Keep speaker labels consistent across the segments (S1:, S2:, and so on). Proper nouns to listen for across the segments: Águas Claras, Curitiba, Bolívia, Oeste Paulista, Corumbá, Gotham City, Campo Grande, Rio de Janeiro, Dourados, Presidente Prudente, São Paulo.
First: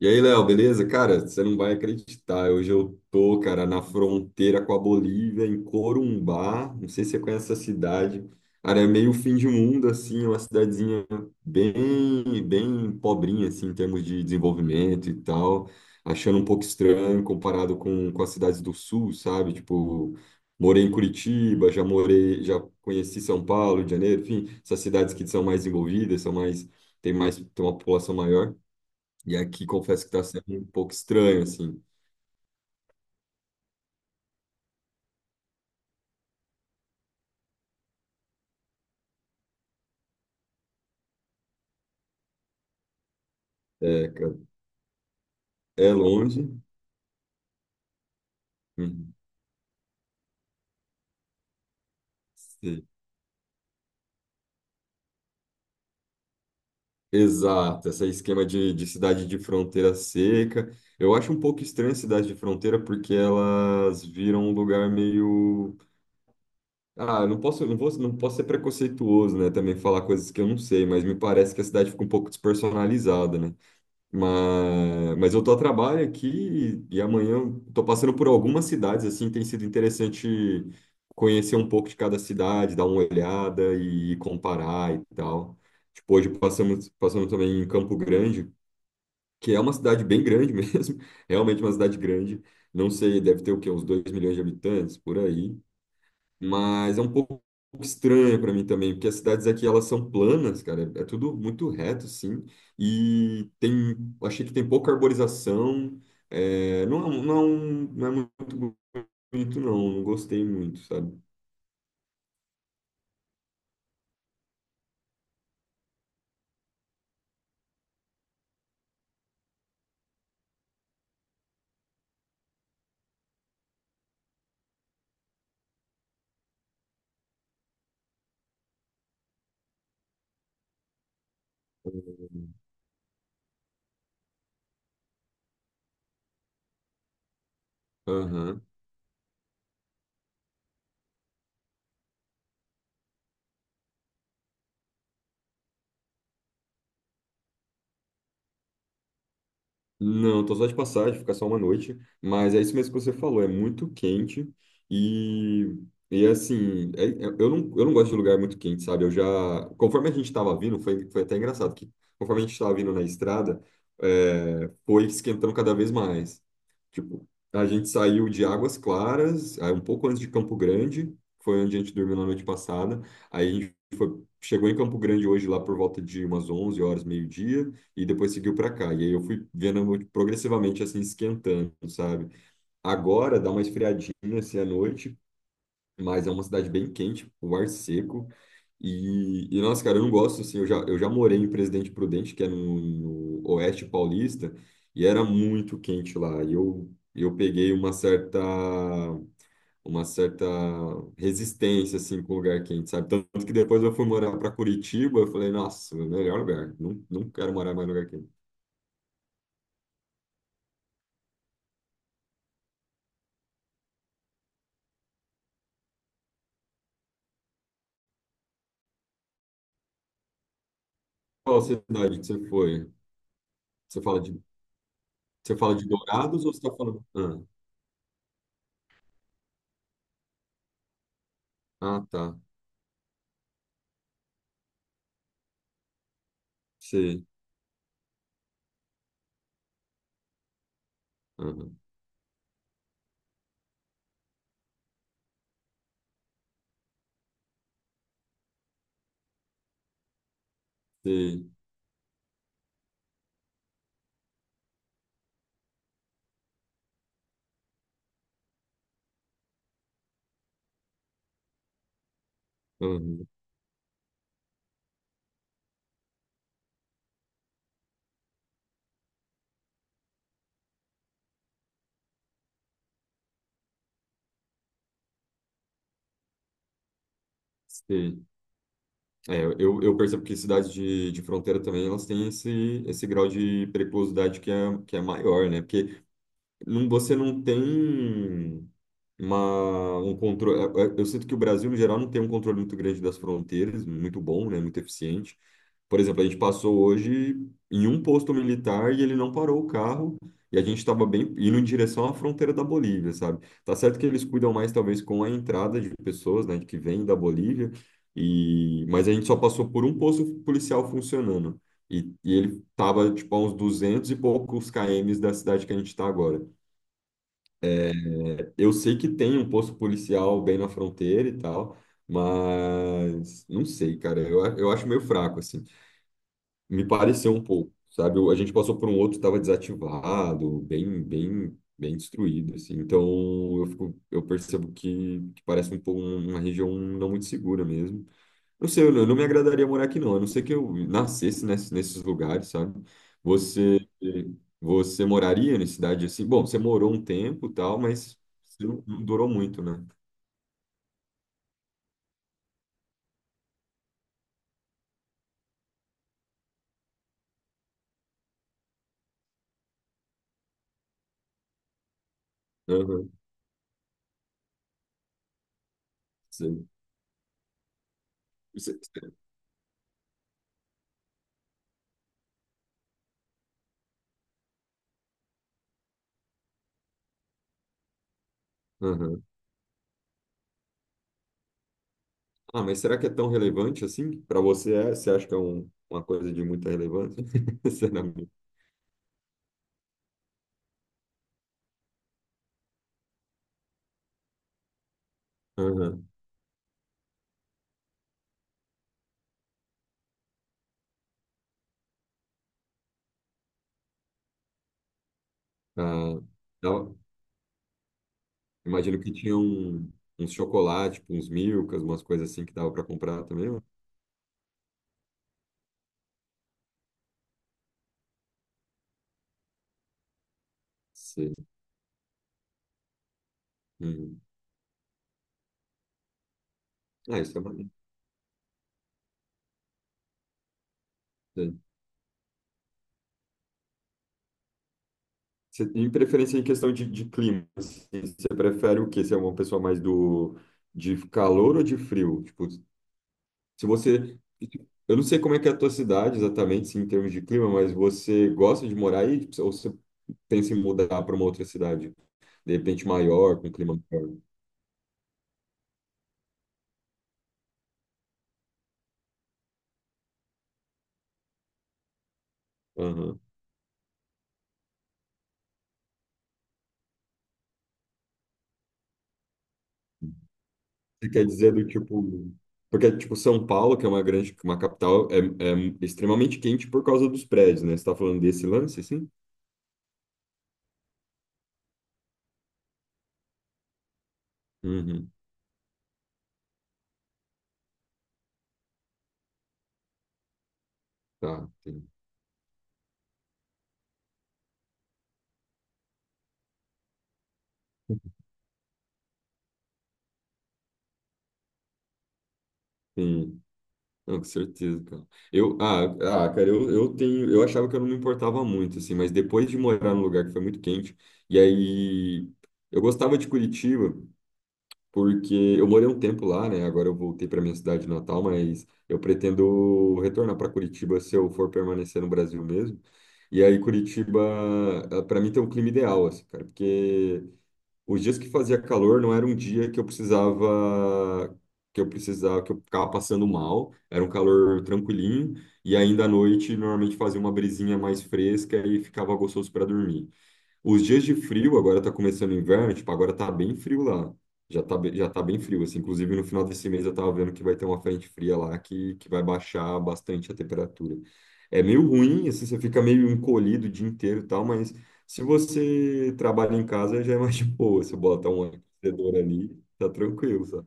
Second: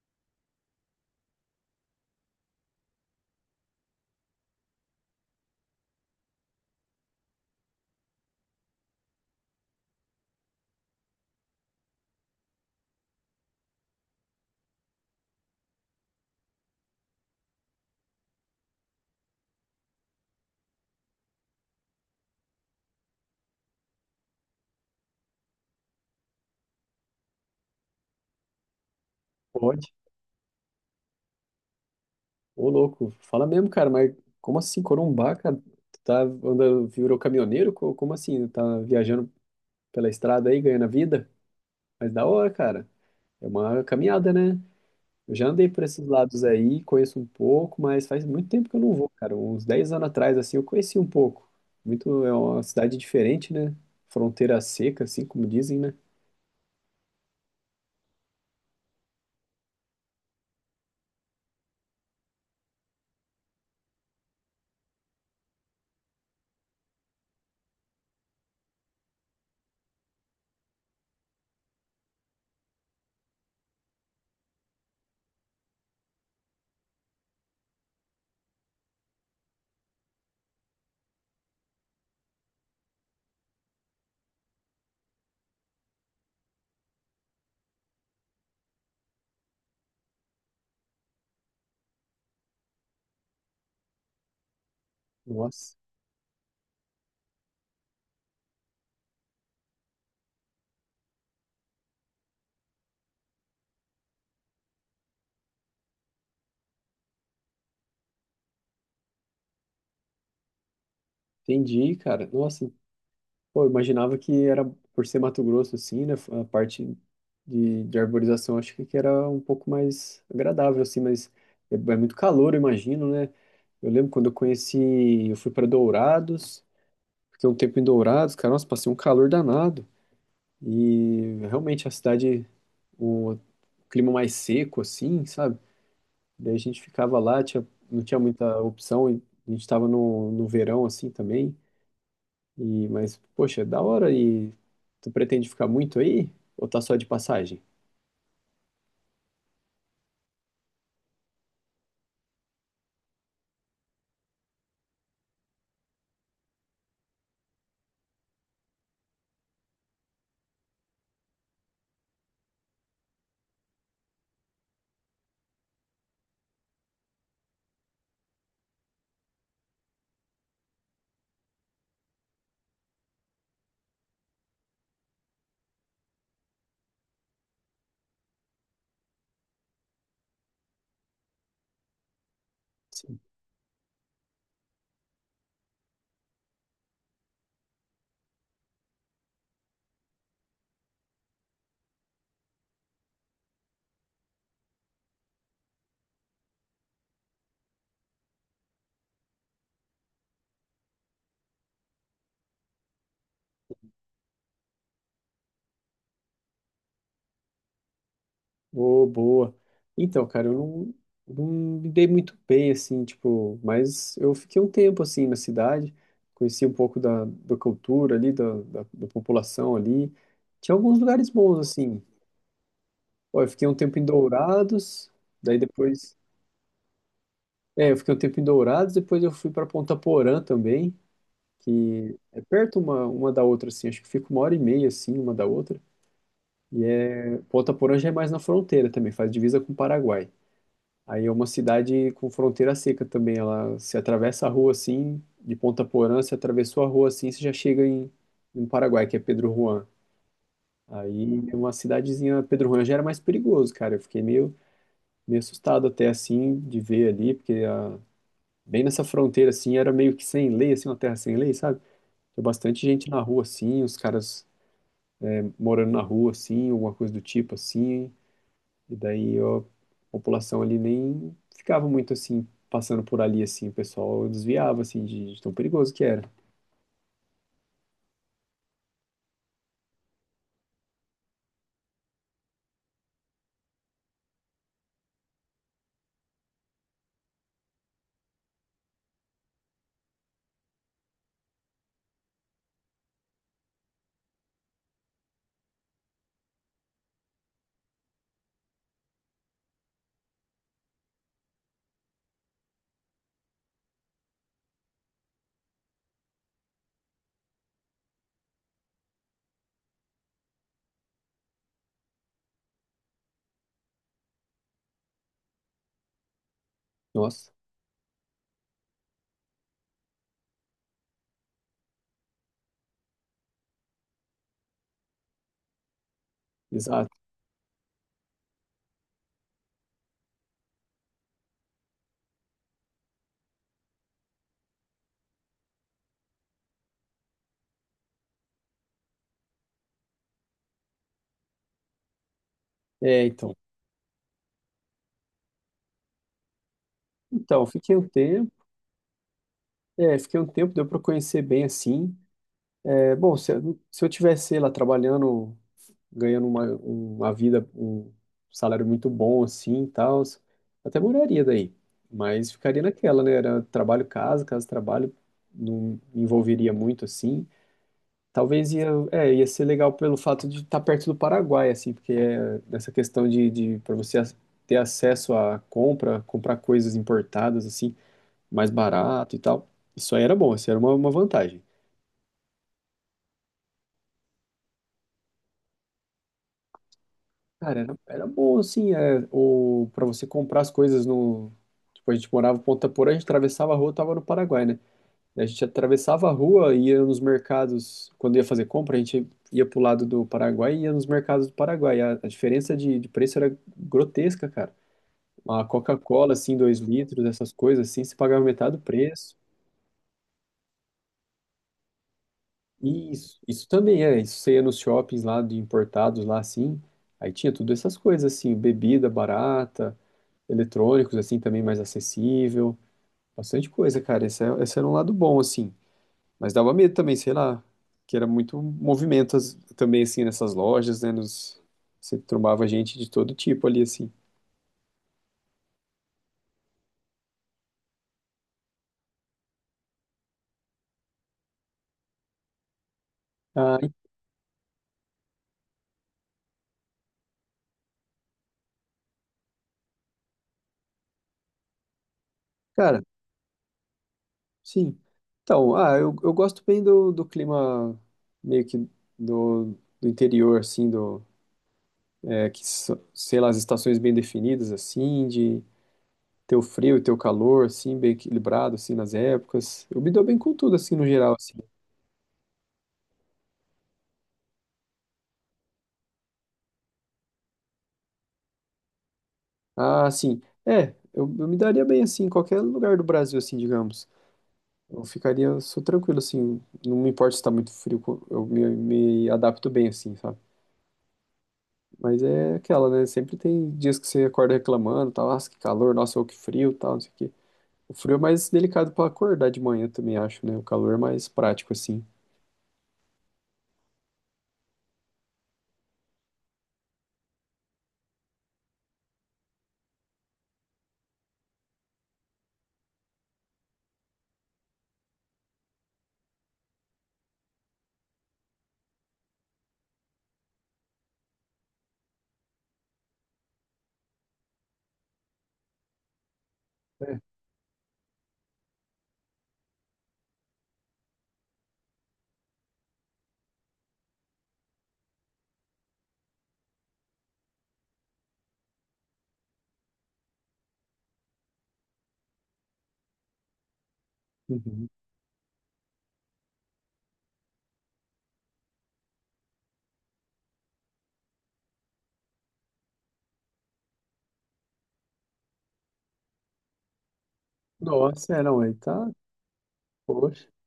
S1: E aí, Léo, beleza? Cara, você não vai acreditar. Hoje eu tô, cara, na fronteira com a Bolívia, em Corumbá. Não sei se você conhece essa cidade. Cara, é meio fim de mundo, assim, é uma cidadezinha bem, bem pobrinha, assim, em termos de desenvolvimento e tal. Achando um pouco estranho comparado com as cidades do sul, sabe? Tipo, morei em Curitiba, já morei, já conheci São Paulo, Rio de Janeiro, enfim, essas cidades que são mais envolvidas, são mais, tem uma população maior. E aqui
S2: Pode.
S1: confesso que está sendo um pouco estranho, assim.
S2: Ô, louco. Fala mesmo, cara, mas como assim, Corumbá, cara? Tu tá andando, virou caminhoneiro? Como assim? Tá viajando pela estrada aí, ganhando a vida? Mas da hora, cara. É uma
S1: É,
S2: caminhada,
S1: cara,
S2: né? Eu já andei por
S1: é
S2: esses
S1: longe.
S2: lados aí, conheço um pouco, mas faz muito tempo que eu não vou,
S1: Uhum.
S2: cara. Uns 10 anos atrás, assim, eu conheci um pouco. Muito, é uma
S1: Sim.
S2: cidade diferente, né? Fronteira seca, assim, como dizem, né?
S1: Exato, esse esquema de cidade de fronteira seca. Eu acho um pouco estranho a cidade de fronteira porque elas viram um lugar meio. Ah, eu não posso, não vou, não posso ser preconceituoso, né? Também falar coisas que eu não sei, mas me parece que a cidade fica um pouco despersonalizada, né? Mas eu tô a trabalho aqui e amanhã eu tô passando por algumas cidades, assim, tem sido interessante conhecer um pouco de cada cidade, dar uma olhada e comparar e tal. Tipo, hoje passamos também em Campo Grande, que é uma cidade bem grande mesmo, realmente uma cidade grande. Não sei, deve ter o quê? Uns 2 milhões de habitantes, por aí.
S2: Nossa,
S1: Mas é um pouco estranha para mim também, porque as cidades aqui elas são planas, cara, é tudo muito reto, sim, e tem, achei que tem pouca arborização, é, não, não, não é muito bonito, não, não gostei muito, sabe?
S2: entendi, cara. Nossa, pô, eu imaginava que era por ser Mato Grosso, assim, né? A parte de arborização, acho que era um pouco mais agradável, assim, mas é muito calor, eu imagino, né? Eu lembro quando eu conheci, eu fui para Dourados, fiquei um tempo em Dourados, cara, nossa, passei um calor danado. E realmente a cidade, o clima mais seco, assim, sabe? Daí a gente ficava lá, tinha, não tinha muita
S1: Aham.
S2: opção, e a gente estava no verão, assim, também. E, mas, poxa, é da hora. E tu pretende ficar muito aí? Ou tá só de passagem?
S1: Não, tô só de passagem, ficar só uma noite, mas é isso mesmo que você falou, é muito quente e, e assim, eu não gosto de lugar muito quente, sabe? Eu já, conforme a gente estava vindo, foi até engraçado que conforme a gente estava vindo na estrada, é, foi esquentando cada vez mais. Tipo, a gente saiu de Águas Claras, aí um pouco antes de Campo Grande, foi onde a gente dormiu na noite passada. Aí a gente chegou em Campo Grande hoje lá por volta de umas 11h, meio-dia, e depois seguiu para cá. E aí eu fui vendo progressivamente assim esquentando, sabe?
S2: Sim.
S1: Agora dá uma esfriadinha assim à noite, mas é uma cidade bem quente, o ar seco. Nossa, cara, eu não gosto, assim, eu já morei em Presidente Prudente, que é no Oeste Paulista, e era muito quente lá, e eu peguei uma certa resistência, assim, com o lugar quente, sabe? Tanto que depois eu fui morar para Curitiba, eu falei, nossa, melhor lugar, não, não quero morar mais em lugar quente.
S2: Ô, boa. Então, cara, eu não me dei muito bem, assim, tipo, mas eu fiquei um tempo, assim, na cidade, conheci um pouco da cultura ali, da população ali. Tinha alguns lugares bons,
S1: Qual
S2: assim.
S1: cidade que você foi?
S2: Ó, eu fiquei um tempo
S1: Você
S2: em
S1: fala de,
S2: Dourados,
S1: Você
S2: daí
S1: fala de
S2: depois.
S1: Dourados ou você tá falando... Ah,
S2: É, eu fiquei um tempo em Dourados, depois eu fui pra Ponta Porã também.
S1: ah,
S2: Que
S1: tá,
S2: é perto uma da outra, assim, acho que fica uma hora e meia, assim, uma da outra. E
S1: sei,
S2: é, Ponta Porã já é mais na fronteira também, faz divisa com o Paraguai. Aí é uma
S1: aham,
S2: cidade com fronteira seca também, ela se atravessa a rua, assim, de Ponta Porã, se atravessou a rua, assim, você já chega em Paraguai, que é Pedro Juan. Aí
S1: sei,
S2: é uma cidadezinha, Pedro Juan já era mais perigoso, cara, eu fiquei meio assustado até, assim, de ver ali, bem nessa fronteira, assim, era meio que sem lei, assim, uma terra sem lei, sabe? Tinha bastante gente na
S1: aham,
S2: rua, assim, os caras morando na rua, assim, alguma coisa do tipo, assim, e daí ó, a população ali nem ficava muito, assim, passando por ali, assim, o pessoal desviava, assim, de tão perigoso que era.
S1: sei. É, eu percebo que cidades de fronteira também elas têm esse grau de periculosidade que é maior, né? Porque você não tem um controle. Eu sinto que o Brasil, no geral, não tem um controle muito grande das fronteiras, muito bom, né? Muito eficiente. Por exemplo, a gente passou hoje em um posto militar e ele não parou o carro e a gente estava bem indo em direção à fronteira da Bolívia, sabe? Tá certo que eles cuidam mais, talvez, com a entrada de pessoas, né, que vêm da Bolívia, e... mas a gente só passou por um posto policial funcionando. E ele estava, tipo, a uns 200 e poucos km da cidade que a gente está agora.
S2: Nossa,
S1: Eu sei que tem um posto policial bem na fronteira e tal, mas não sei, cara. Eu acho meio fraco, assim. Me
S2: exato.
S1: pareceu um pouco, sabe? A gente passou por um outro que estava desativado, bem, bem, bem destruído, assim. Então eu percebo que parece um pouco uma região não muito segura mesmo. Eu sei, eu não me agradaria morar aqui, não. A não ser que eu nascesse nesses lugares, sabe?
S2: É, então.
S1: Você, você moraria em cidade assim? Bom, você morou um tempo, e
S2: Então,
S1: tal, mas você não durou muito, né?
S2: fiquei um tempo, deu pra conhecer bem, assim. É, bom, se eu tivesse, sei lá, trabalhando ganhando uma vida, um salário muito bom assim e tal, até moraria daí. Mas ficaria
S1: Aham,
S2: naquela, né? Era trabalho casa, casa trabalho, não me
S1: sei.
S2: envolveria muito assim. Talvez
S1: Você- você-
S2: ia ser legal pelo fato de estar perto do Paraguai, assim, porque é nessa questão de para você ter acesso à compra, comprar coisas importadas, assim, mais
S1: aham.
S2: barato e tal. Isso aí era bom, isso era uma vantagem.
S1: Ah, mas será que é tão relevante assim? Para você, é, você acha que uma coisa de muita relevância?
S2: Cara, era
S1: Sinceramente.
S2: bom, assim, pra você comprar as coisas no... Tipo, a gente morava em Ponta Porã, a gente atravessava a rua, tava no Paraguai, né? Daí a gente
S1: Aham.
S2: atravessava a rua, ia nos mercados, quando ia fazer compra, a gente ia pro lado do Paraguai e ia nos mercados do Paraguai. A diferença de preço era grotesca, cara. Uma
S1: Ah,
S2: Coca-Cola, assim, dois
S1: dava-
S2: litros, essas coisas, assim, se pagava metade do
S1: imagino que
S2: preço.
S1: tinha uns chocolates, tipo, uns milkas, umas coisas assim que dava para comprar
S2: isso,
S1: também, né?
S2: isso também isso você ia nos shoppings lá, de importados lá, assim, aí tinha tudo essas coisas, assim, bebida barata... Eletrônicos,
S1: Sei.
S2: assim, também mais acessível. Bastante coisa,
S1: Uhum.
S2: cara. Esse era um lado bom, assim. Mas dava medo também,
S1: Ah,
S2: sei
S1: isso é
S2: lá,
S1: maneiro.
S2: que era muito movimento também, assim, nessas lojas, né? Você trombava gente de todo tipo ali, assim.
S1: Você, em preferência em questão de clima, assim, você prefere o quê? Você é uma pessoa mais do de calor ou de frio? Tipo, se
S2: Ah, e,
S1: você, eu não sei como é que é a tua cidade exatamente, assim, em termos de clima, mas você gosta de morar aí. Tipo, ou você pensa em mudar para uma outra cidade, de repente
S2: cara,
S1: maior, com clima maior?
S2: sim. Então, ah, eu gosto bem do clima meio que do, do interior, assim, do, é, que, so-
S1: Aham.
S2: sei lá, as estações bem definidas, assim, de ter o frio e ter o calor, assim, bem equilibrado, assim, nas épocas. Eu me dou bem com tudo, assim, no
S1: Você quer
S2: geral,
S1: dizer
S2: assim.
S1: do tipo, porque tipo São Paulo, que é uma capital, é extremamente quente por causa dos prédios, né? Você está falando desse lance, assim?
S2: Ah, sim. É, eu me daria bem assim, em qualquer lugar do Brasil, assim, digamos. Eu
S1: Uhum.
S2: ficaria, eu sou tranquilo, assim. Não me importa se tá muito frio, eu me adapto bem, assim, sabe?
S1: Tá. Sim.
S2: Mas é aquela, né? Sempre tem dias que você acorda reclamando, tal, nossa, que calor, nossa, ô, que frio, tal, não sei o quê. O frio é mais delicado pra acordar de manhã também, acho, né? O calor é mais prático, assim.
S1: Sim. Não, com certeza, cara. Eu, cara, eu achava que eu não me importava muito, assim, mas depois de morar num lugar que foi muito quente, e aí eu gostava de Curitiba, porque eu morei um tempo lá, né? Agora eu voltei para minha cidade natal, mas eu pretendo retornar para Curitiba se eu for permanecer no Brasil mesmo. E aí Curitiba, para mim tem um clima ideal, assim, cara,
S2: É.
S1: porque os dias que fazia calor não era um dia que eu precisava, que eu ficava passando mal. Era um calor tranquilinho e ainda à noite normalmente fazia uma brisinha mais fresca e ficava gostoso para dormir. Os dias de frio, agora tá começando o inverno, tipo, agora tá bem frio lá. Já tá,
S2: Uhum.
S1: be- já tá bem frio, assim. Inclusive, no final desse mês eu tava vendo que vai ter uma frente fria lá que vai baixar bastante a temperatura. É meio ruim, assim, você fica meio encolhido o dia inteiro e tal, mas se você trabalha em casa já é mais de boa. Você bota
S2: Nossa, é,
S1: um
S2: não, aí tá,
S1: aquecedor ali, tá
S2: poxa,
S1: tranquilo, sabe?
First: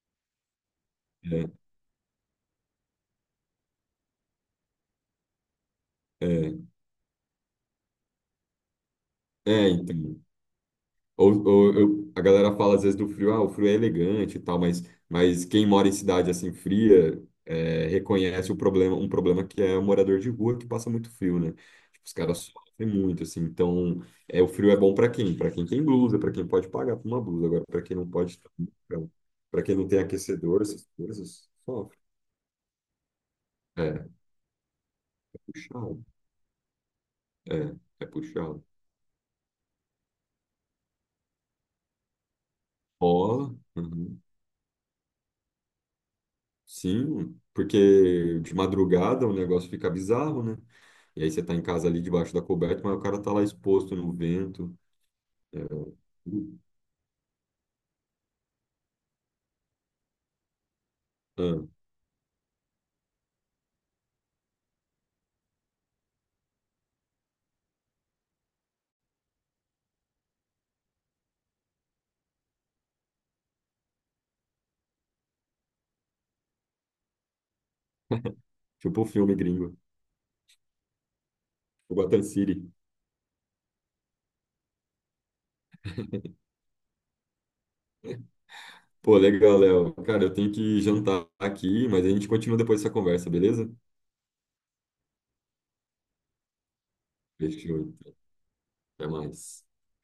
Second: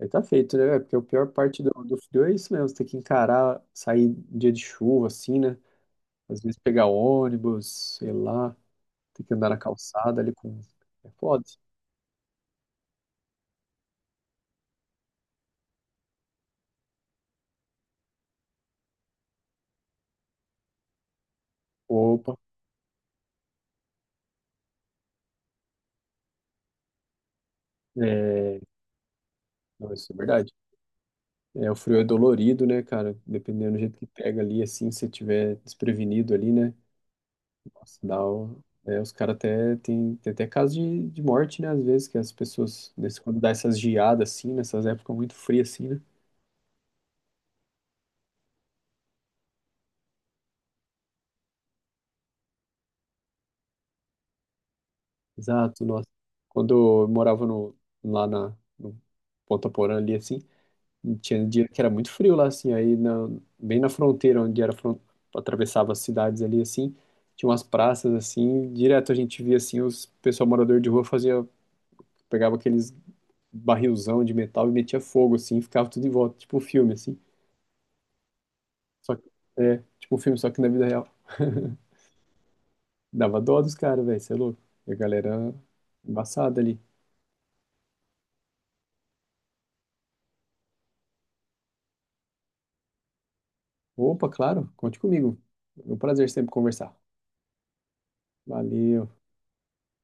S2: aí tá feito, né? Porque a pior
S1: É,
S2: parte do frio é isso mesmo, você ter que encarar, sair dia de chuva, assim, né? Às
S1: é,
S2: vezes pegar ônibus, sei lá, tem que andar na
S1: é, então.
S2: calçada ali com. É foda.
S1: A galera fala às vezes do frio, ah, o frio é elegante e tal, mas quem mora em cidade assim fria reconhece o problema, um problema que é o morador de rua que passa muito frio, né? Tipo, os
S2: Opa,
S1: caras sofrem muito, assim. Então, o frio é bom para quem? Para quem tem blusa, para quem pode pagar por uma blusa. Agora, para quem não pode,
S2: é.
S1: para quem não
S2: Não,
S1: tem
S2: isso é verdade.
S1: aquecedor, essas coisas,
S2: É, o
S1: sofre.
S2: frio é dolorido, né, cara? Dependendo do jeito
S1: É,
S2: que pega ali, assim, se
S1: é
S2: tiver
S1: puxado.
S2: desprevenido ali, né?
S1: É,
S2: Nossa,
S1: é puxado.
S2: os caras até tem até caso de morte, né? Às vezes, que as pessoas, quando dá
S1: Rola.
S2: essas
S1: Uhum.
S2: geadas assim, nessas épocas muito frias assim, né?
S1: Sim, porque de madrugada o negócio fica bizarro, né? E aí você tá em casa ali debaixo da coberta, mas o cara tá lá exposto no vento. É,
S2: Exato, nossa. Quando eu morava no Ponta Porã ali, assim, e tinha
S1: ah,
S2: dia que era muito frio lá, assim, bem na fronteira, atravessava as cidades ali, assim, tinha umas praças, assim, direto a gente via, assim, os pessoal morador de rua fazia, pegava aqueles barrilzão de metal e metia fogo, assim, e ficava tudo em volta, tipo um filme, assim,
S1: tipo o
S2: só que,
S1: filme gringo,
S2: tipo um filme, só que na vida real.
S1: o Gotham City.
S2: Dava dó dos caras, velho, você é louco. E a galera embaçada ali.
S1: Pô, legal, Léo. Cara, eu tenho que jantar aqui, mas a gente continua depois dessa conversa, beleza?
S2: Opa, claro, conte comigo. É um prazer sempre conversar.
S1: Fechou, então.
S2: Valeu.
S1: Até mais.